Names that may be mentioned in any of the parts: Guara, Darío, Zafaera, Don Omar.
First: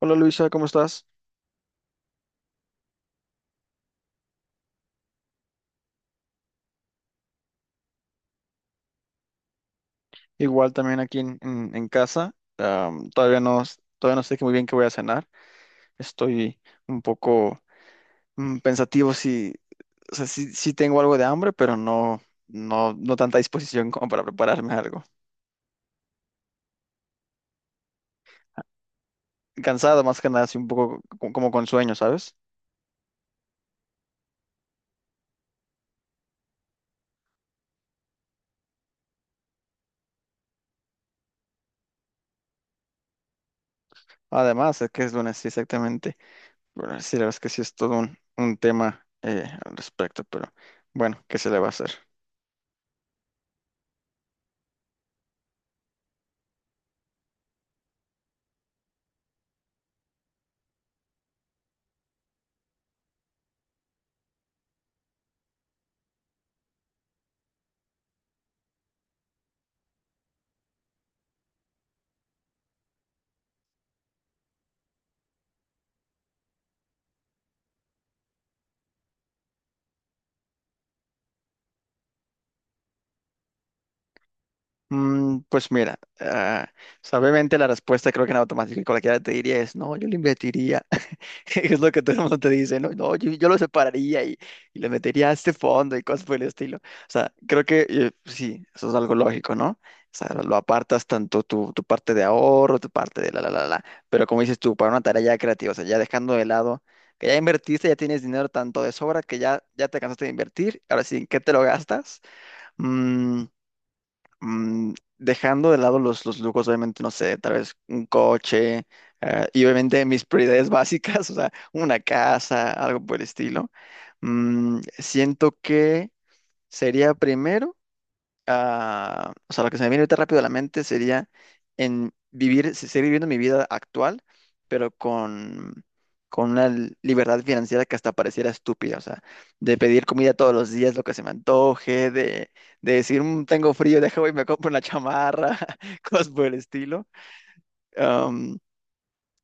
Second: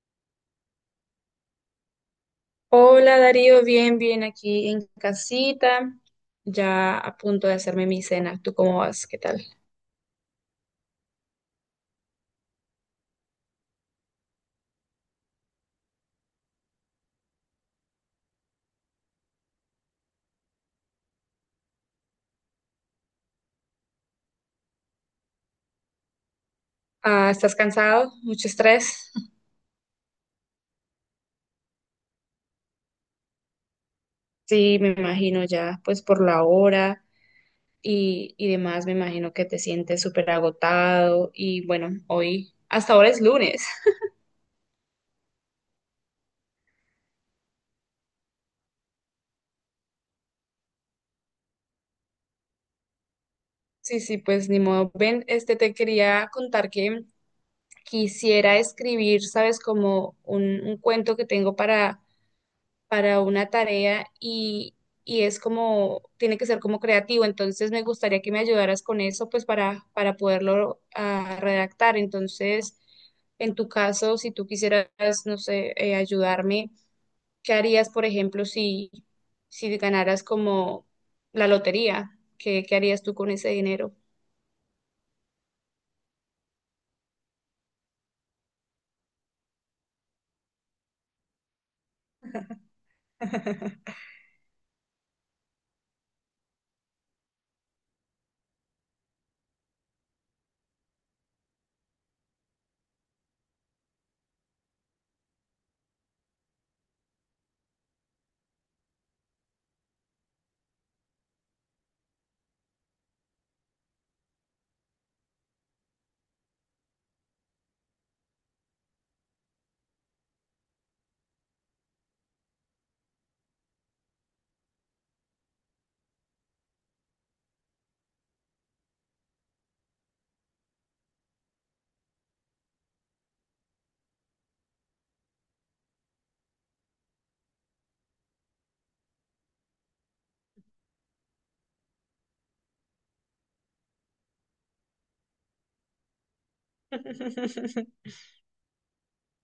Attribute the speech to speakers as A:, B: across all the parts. A: Hola Luisa, ¿cómo estás?
B: Hola Darío, bien, bien aquí en casita, ya a punto de hacerme mi cena. ¿Tú cómo vas? ¿Qué tal?
A: Igual también aquí en, en casa. Todavía no, todavía no sé muy bien qué voy a cenar. Estoy un poco pensativo si, o sea, sí, sí tengo algo de hambre, pero no, no, no tanta disposición como para prepararme algo.
B: Ah, ¿estás cansado? ¿Mucho estrés?
A: Cansado más que nada, así un poco como con sueño, ¿sabes?
B: Sí, me imagino ya, pues por la hora y demás, me imagino que te sientes súper agotado y bueno, hoy, hasta ahora es lunes.
A: Además, es que es lunes, sí, exactamente. Bueno, sí, la verdad es que sí es todo un tema al respecto, pero bueno, ¿qué se le va a hacer?
B: Sí, sí, pues ni modo. Ven, este te quería contar que quisiera escribir, sabes, como un cuento que tengo para una tarea y es como, tiene que ser como creativo. Entonces me gustaría que me ayudaras con eso, pues para poderlo redactar. Entonces, en tu caso, si tú quisieras, no sé, ayudarme, ¿qué harías, por ejemplo, si, si ganaras como la lotería? ¿Qué, qué harías tú con ese dinero?
A: Pues mira, o sea, obviamente la respuesta creo que en automático cualquiera te diría es, no, yo lo invertiría. Es lo que todo el mundo te dice, no, no, yo lo separaría y le metería a este fondo y cosas por el estilo. O sea, creo que sí, eso es algo lógico, ¿no? O sea, lo apartas tanto tu, tu parte de ahorro, tu parte de la. Pero como dices tú, para una tarea ya creativa, o sea, ya dejando de lado que ya invertiste, ya tienes dinero tanto de sobra que ya, ya te cansaste de invertir. Ahora sí, ¿en qué te lo gastas? Mm, dejando de lado los lujos, obviamente, no sé, tal vez un coche, y obviamente mis prioridades básicas, o sea, una casa, algo por el estilo, siento que sería primero o sea, lo que se me viene ahorita rápido a la mente sería en vivir, seguir viviendo mi vida actual, pero con una libertad financiera que hasta pareciera estúpida, o sea, de pedir comida todos los días, lo que se me antoje, de decir, "Mm, tengo frío, deja, voy y me compro una chamarra," cosas por el estilo,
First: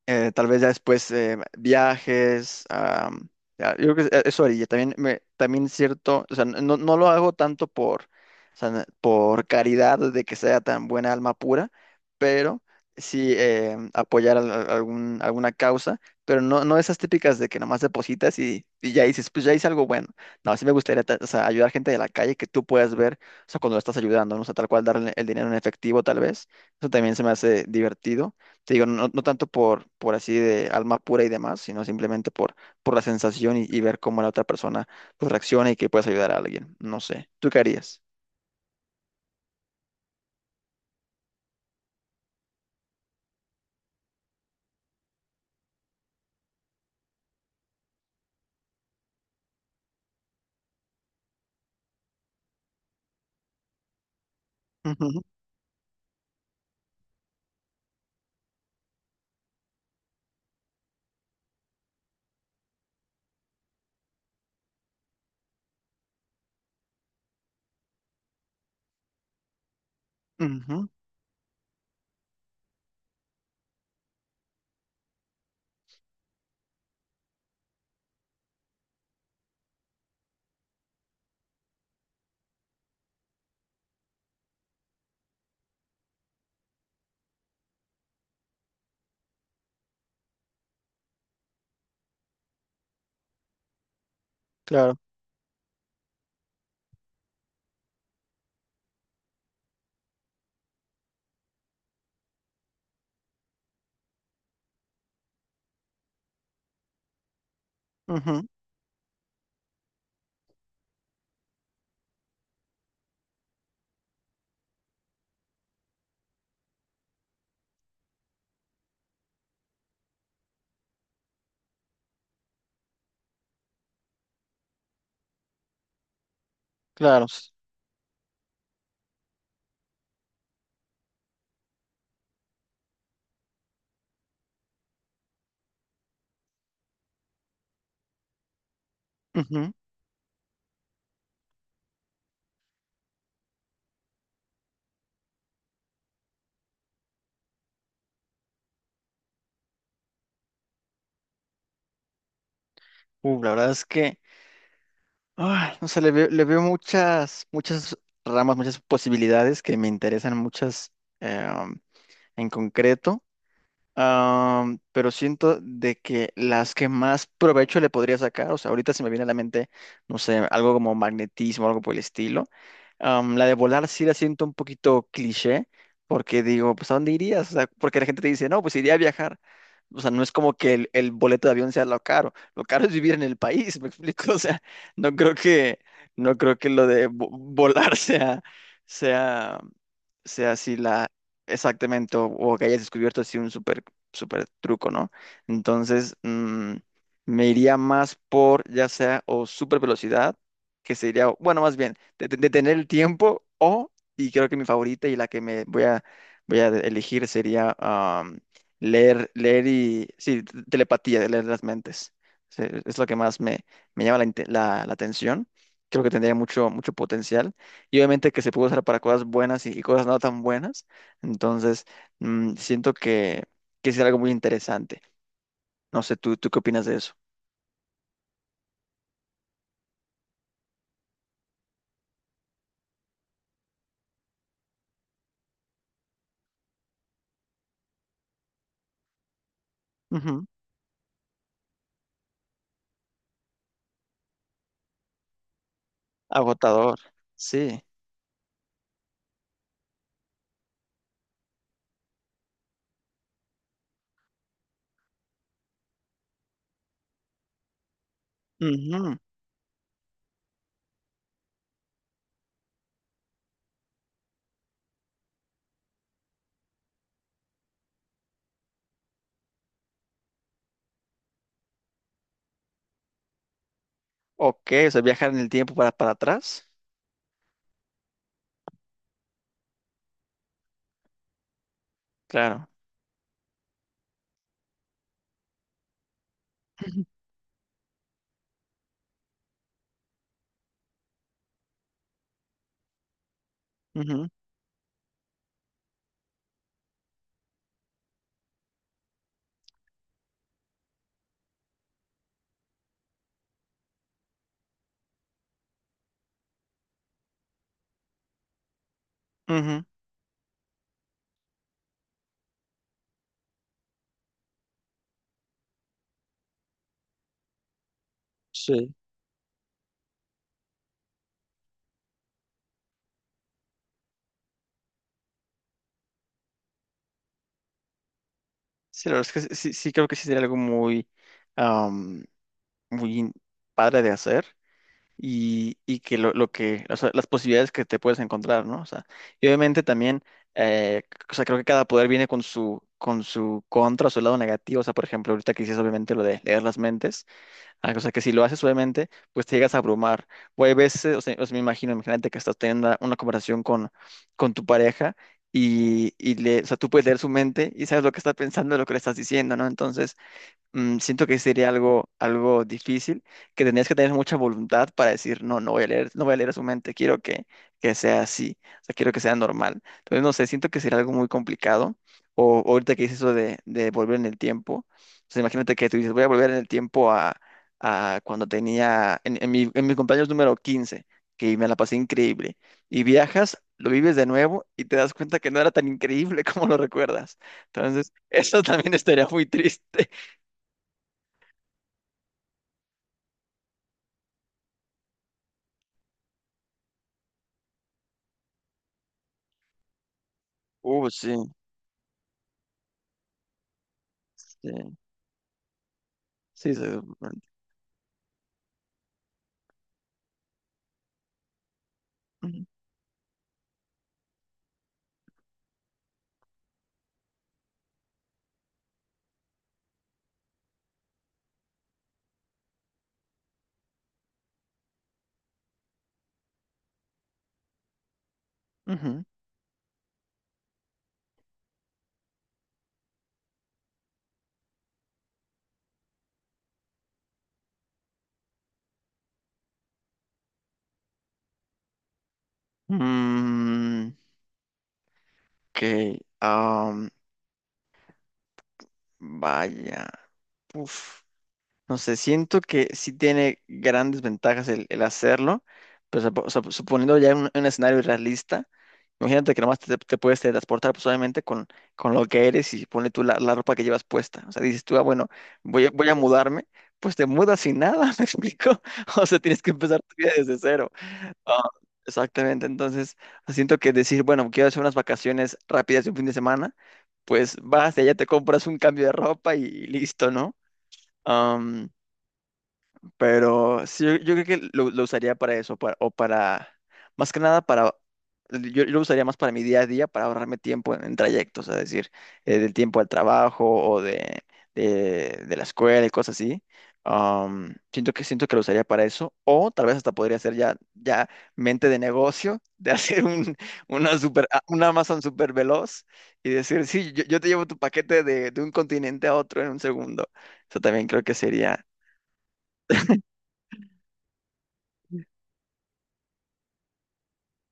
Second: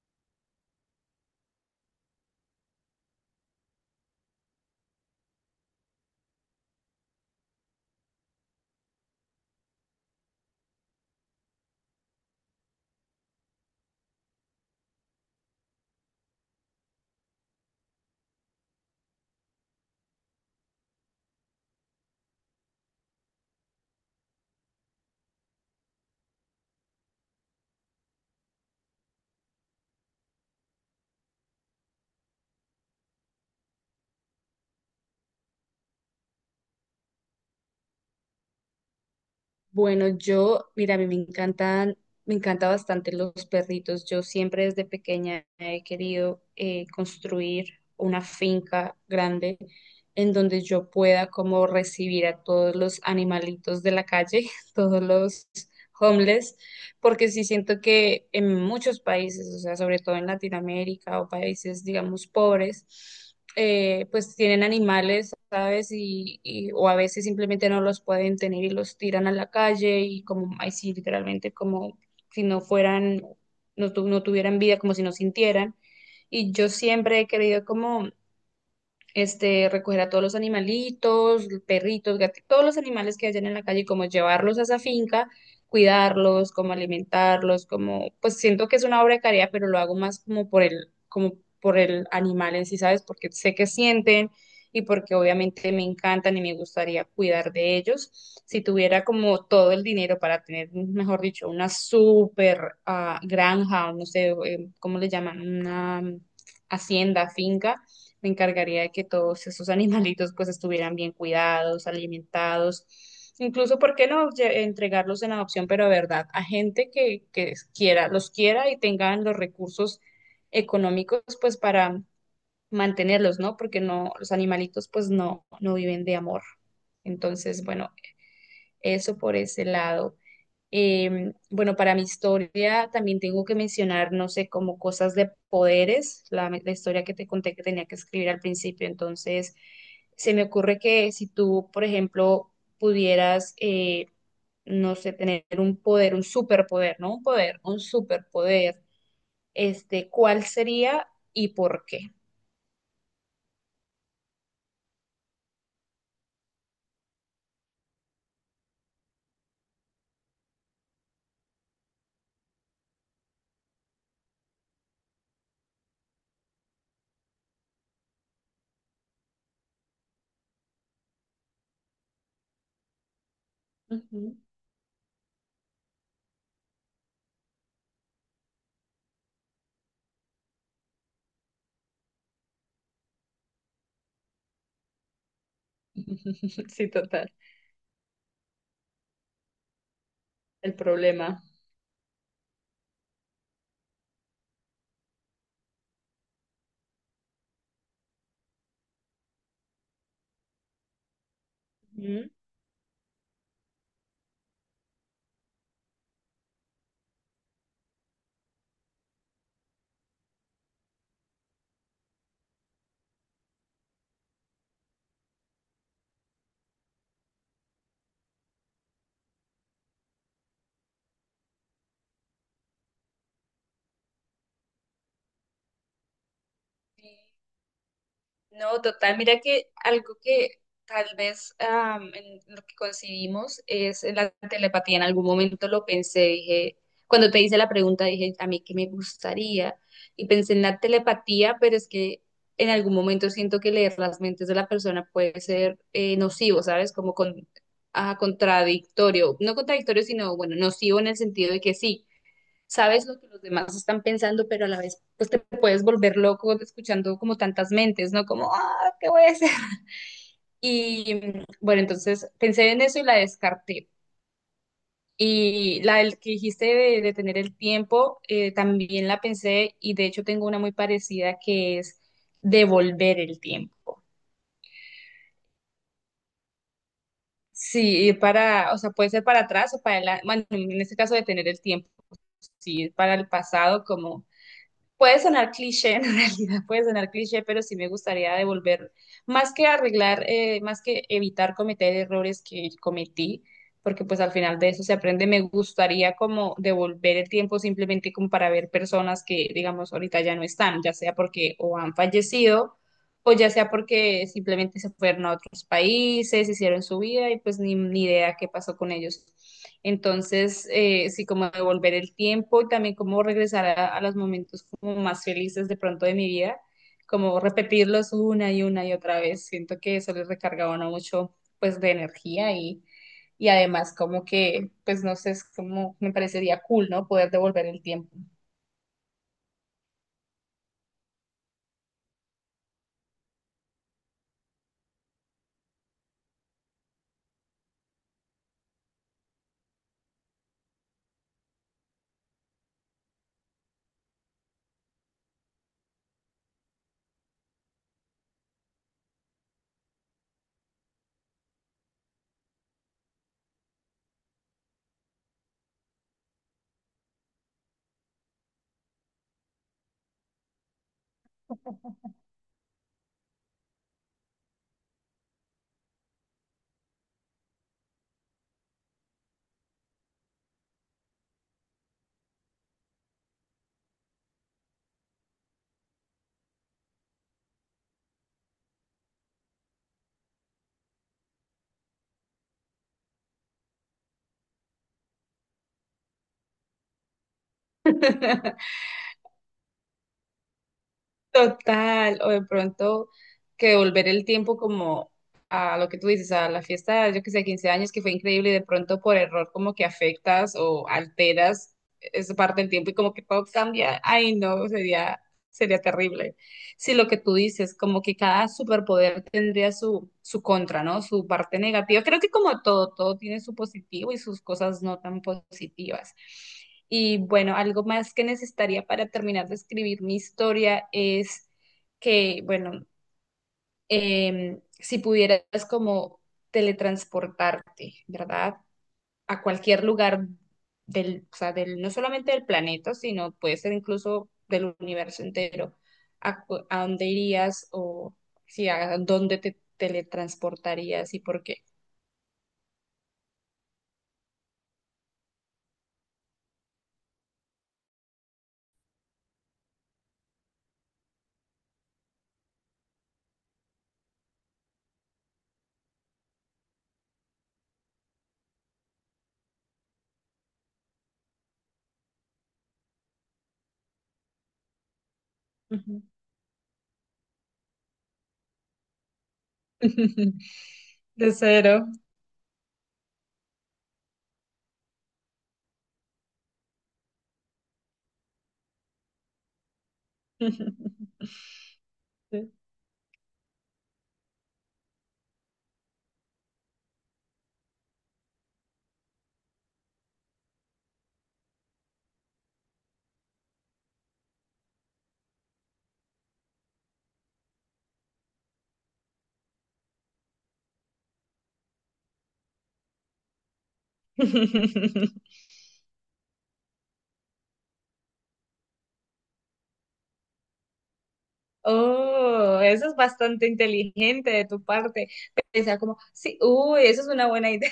A: tal vez ya después viajes, ya, yo creo que eso haría. También, me, también cierto, o sea, no, no lo hago tanto por, o sea, por caridad de que sea tan buena alma pura, pero sí apoyar algún, alguna causa, pero no, no esas típicas de que nomás depositas y ya dices, pues ya hice algo bueno. No, sí me gustaría o sea, ayudar gente de la calle que tú puedas ver, o sea, cuando lo estás ayudando, ¿no? O sea, tal cual darle el dinero en efectivo, tal vez. Eso también se me hace divertido. Te digo, no, no tanto por así de alma pura y demás, sino simplemente por la sensación y ver cómo la otra persona pues, reacciona y que puedes ayudar a alguien. No sé. ¿Tú qué harías?
B: Bueno, yo, mira, a mí me encantan, me encanta bastante los perritos. Yo siempre desde pequeña he querido construir una finca grande en donde yo pueda como recibir a todos los animalitos de la calle, todos
A: Ujú,
B: los homeless, porque sí siento que en muchos países, o sea, sobre todo en Latinoamérica o países, digamos, pobres, pues tienen animales, ¿sabes? O a veces simplemente no los pueden tener y los tiran a la calle y como, ay,
A: ujú,
B: sí, literalmente como si no fueran, no, no tuvieran vida, como si no sintieran. Y yo siempre he querido como este, recoger a todos los animalitos, perritos, gatitos, todos los animales que hayan en la calle, como llevarlos a esa finca, cuidarlos, como alimentarlos, como, pues siento que es una obra de caridad, pero lo hago más como por el animal en sí, ¿sabes? Porque sé que sienten y
A: claro,
B: porque obviamente me encantan y me gustaría cuidar de ellos. Si tuviera como todo el dinero para tener, mejor dicho, una super granja, o no sé, ¿cómo le llaman? Una hacienda, finca, me
A: ujú,
B: encargaría de que todos esos animalitos pues estuvieran bien cuidados, alimentados, incluso, ¿por qué no entregarlos en adopción, pero de verdad, a gente que quiera, los quiera y tengan los recursos económicos pues para mantenerlos, ¿no? Porque no, los animalitos pues no, no viven de amor.
A: claro. S-
B: Entonces, bueno, eso por ese lado. Bueno, para mi historia también tengo que mencionar, no sé, como cosas de poderes, la historia que te conté que tenía que escribir al principio. Entonces,
A: ujú.
B: se me ocurre que si tú, por ejemplo, pudieras, no sé, tener un poder, un superpoder, no un poder, un superpoder, este, ¿cuál sería y por qué?
A: La verdad es que, ay, no sé, le veo muchas, muchas ramas, muchas posibilidades que me interesan, muchas eh, en concreto. Pero siento de que las que más provecho le podría sacar, o sea, ahorita se me viene a la mente, no sé, algo como magnetismo, algo por el estilo. La de volar sí la
B: Ujú.
A: siento un poquito cliché, porque digo, pues ¿a dónde irías? O sea, porque la gente te dice, no, pues iría a viajar. O sea, no es como que el boleto de avión sea lo caro. Lo caro es vivir en el país, ¿me explico? O sea, no creo que, no creo que lo
B: Sí,
A: de
B: total.
A: volar sea, sea, sea
B: El
A: así la,
B: problema.
A: exactamente, o que hayas descubierto así un súper truco, ¿no? Entonces, me iría más por ya sea o súper velocidad, que sería, o- bueno, más bien,
B: Ujú.
A: detener el tiempo o, y creo que mi favorita y la que me voy a, voy a elegir sería leer, leer y, sí, telepatía, de leer las mentes. Es lo que más me, me llama la, la atención. Creo que tendría mucho, mucho potencial. Y obviamente que se puede usar para cosas buenas y cosas no tan buenas. Entonces, siento que es algo muy interesante. No sé, ¿tú, tú qué opinas de eso?
B: No, total, mira que algo que tal vez en lo que concibimos es la telepatía. En algún momento lo pensé, dije, cuando te hice la pregunta, dije, a mí qué me gustaría. Y
A: Ujú.
B: pensé en la telepatía, pero es que en algún momento siento que leer las mentes de la persona puede ser nocivo, ¿sabes?
A: Agotador,
B: Como con,
A: sí.
B: ah, contradictorio, no contradictorio, sino, bueno, nocivo en el sentido de que sí sabes lo que los demás están pensando, pero a la vez pues te puedes volver loco escuchando como tantas mentes, ¿no? Como, ah, ¿qué
A: Ujú.
B: voy a hacer? Y bueno, entonces pensé en eso y la descarté. Y la del que dijiste de tener el tiempo, también la pensé y de hecho tengo una muy parecida que es devolver el tiempo.
A: Ok, o sea, viajar en el tiempo para atrás.
B: Sí, ir para, o sea, puede ser para atrás o para adelante, bueno, en este caso de tener el tiempo,
A: Claro.
B: sí, para el pasado como puede sonar cliché, en realidad puede
A: Ujú,
B: sonar cliché, pero sí me gustaría devolver, más que arreglar, más que evitar cometer errores que cometí, porque pues
A: ujú,
B: al final de eso se aprende, me gustaría como devolver el tiempo simplemente como para ver personas que, digamos, ahorita ya no están, ya sea porque o han fallecido o ya sea porque simplemente se fueron a otros países, hicieron su vida y pues ni, ni idea qué pasó con ellos.
A: ujú.
B: Entonces, sí, como devolver el tiempo y también como regresar a los momentos como más felices de pronto de mi vida, como repetirlos una y
A: Sí.
B: otra vez. Siento que eso les recargaba a uno mucho pues de energía y además como que, pues no sé, es como me parecería cool, ¿no? Poder devolver el tiempo.
A: Sí, la verdad es que sí, sí sí creo que sí sería algo muy, am, muy padre de hacer y que lo que, o sea, las posibilidades que te puedes encontrar, ¿no? O sea, y obviamente también, eh, o sea, creo que cada poder viene con su contra, su lado negativo, o sea, por ejemplo, ahorita que dices obviamente lo de leer las mentes, ah, o sea, que si lo haces suavemente, pues te llegas a abrumar. O hay veces, o sea, me imagino, imagínate que estás teniendo una conversación con tu pareja y le, o sea, tú puedes leer su mente y sabes lo que está pensando, lo que le estás diciendo, ¿no? Entonces, siento que sería algo, algo difícil, que tendrías que tener mucha voluntad para decir, no, no voy a leer, no voy a leer a su mente, quiero que sea así, o sea, quiero que sea normal. Entonces, no sé, siento que sería algo muy complicado. O ahorita que dices eso de volver en el tiempo, o sea, imagínate que tú dices, voy a volver en el tiempo a cuando tenía, en mi cumpleaños número 15 que me la pasé increíble, y viajas. Lo vives de nuevo y te das cuenta que no era tan increíble como lo recuerdas. Entonces, eso también estaría muy triste.
B: Total, o de pronto que devolver el tiempo como a lo que tú dices, a la fiesta, yo que sé, 15 años que fue increíble y de pronto por error como que afectas o
A: Sí,
B: alteras esa parte del tiempo y como que todo cambia. Ay, no,
A: sí,
B: sería, sería terrible.
A: sí,
B: Si lo que tú
A: seguramente.
B: dices, como que cada superpoder tendría su, su contra, ¿no? Su parte negativa. Creo que como
A: Ujú,
B: todo, todo tiene su positivo y sus cosas no tan positivas. Y bueno, algo más que necesitaría para terminar de escribir mi historia es que, bueno, si pudieras como teletransportarte, ¿verdad?
A: ujú.
B: A cualquier lugar del, o sea, del, no solamente del planeta, sino puede ser incluso del universo entero, ¿a, cu- a dónde irías o si a dónde te teletransportarías y por qué?
A: Mm, ok, vaya. Uf, no sé, siento que sí tiene grandes ventajas el hacerlo, pero suponiendo ya un escenario realista, imagínate que nomás te, te puedes teletransportar pues, obviamente con lo que eres y pone tú la, la ropa que llevas puesta. O sea, dices tú, ah, bueno, voy a,
B: Ujú.
A: voy a mudarme, pues te mudas sin nada, ¿me explico? O sea, tienes que empezar tu vida desde cero.
B: De
A: Ah,
B: cero.
A: exactamente, entonces siento que decir, bueno, quiero hacer unas vacaciones rápidas de un fin de semana, pues vas y allá te compras un cambio de ropa y listo, ¿no?
B: Sí.
A: Pero sí, yo creo que lo usaría para eso, para- o para, más que nada para, yo lo usaría más para mi día a día, para ahorrarme tiempo en trayectos, es decir, del tiempo al trabajo o de la escuela y cosas así. Siento que lo usaría para eso, o tal vez hasta podría ser ya, ya mente de negocio, de hacer un, una super, un Amazon super veloz y decir, sí, yo te llevo tu paquete de un continente a otro en un segundo. Eso también creo que sería...
B: Oh, eso es bastante inteligente de tu parte. Pensar como, sí, uy, eso es una buena idea.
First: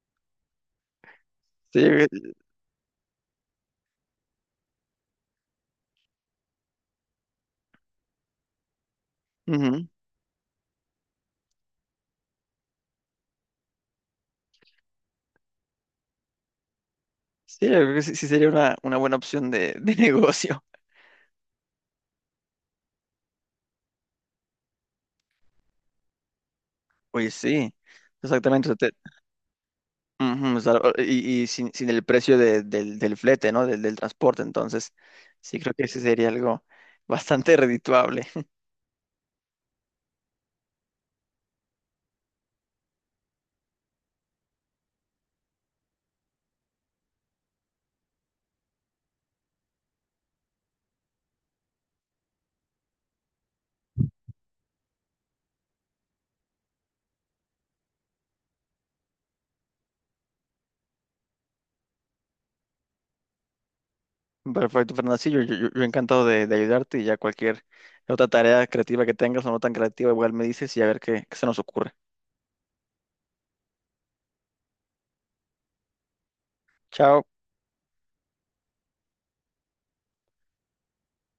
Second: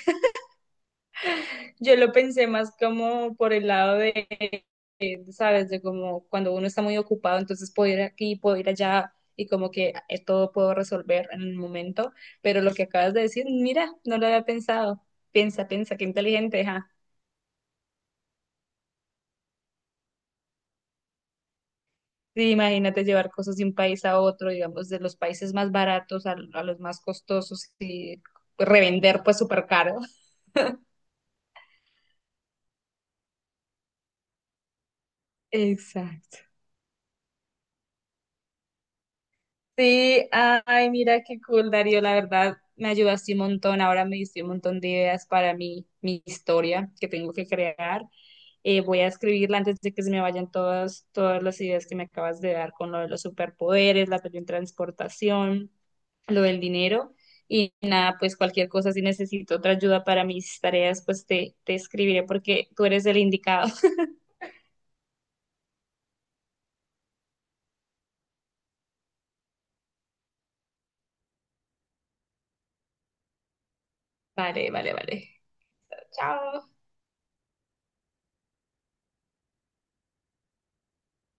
A: Sí,
B: Yo lo pensé más como por el lado de, ¿sabes? De como cuando uno está muy ocupado, entonces puedo ir aquí, puedo ir allá y como
A: ujú.
B: que todo puedo resolver en el momento. Pero lo que acabas de decir, mira, no lo había pensado. Piensa, piensa, qué inteligente, ja.
A: Sí, yo creo que sí, sí sería una buena opción de negocio.
B: Sí, imagínate llevar cosas de un país a otro, digamos, de los países más baratos a los más
A: Oye,
B: costosos
A: sí,
B: y
A: exactamente. Te-
B: revender pues súper caro.
A: ujú, o sea, o- y sin, sin el precio de- del, del flete, ¿no? Del, del transporte. Entonces, sí creo que ese sería
B: Exacto.
A: algo bastante redituable.
B: Sí, ay, mira qué cool, Darío, la verdad me ayudaste un montón, ahora me diste un montón de ideas para mi, mi historia que tengo que crear. Voy a escribirla antes de que se me vayan todas, todas las ideas que me acabas de dar con lo de los superpoderes, la teletransportación, lo del dinero y nada, pues cualquier cosa, si necesito otra ayuda para mis tareas, pues te escribiré porque tú eres el indicado.
A: Perfecto, Fernando. Sí, yo, yo encantado de ayudarte y ya cualquier otra tarea creativa que tengas o no tan creativa, igual me dices y a ver qué qué se nos ocurre.
B: Vale, vale, vale. Chao.
A: Chao.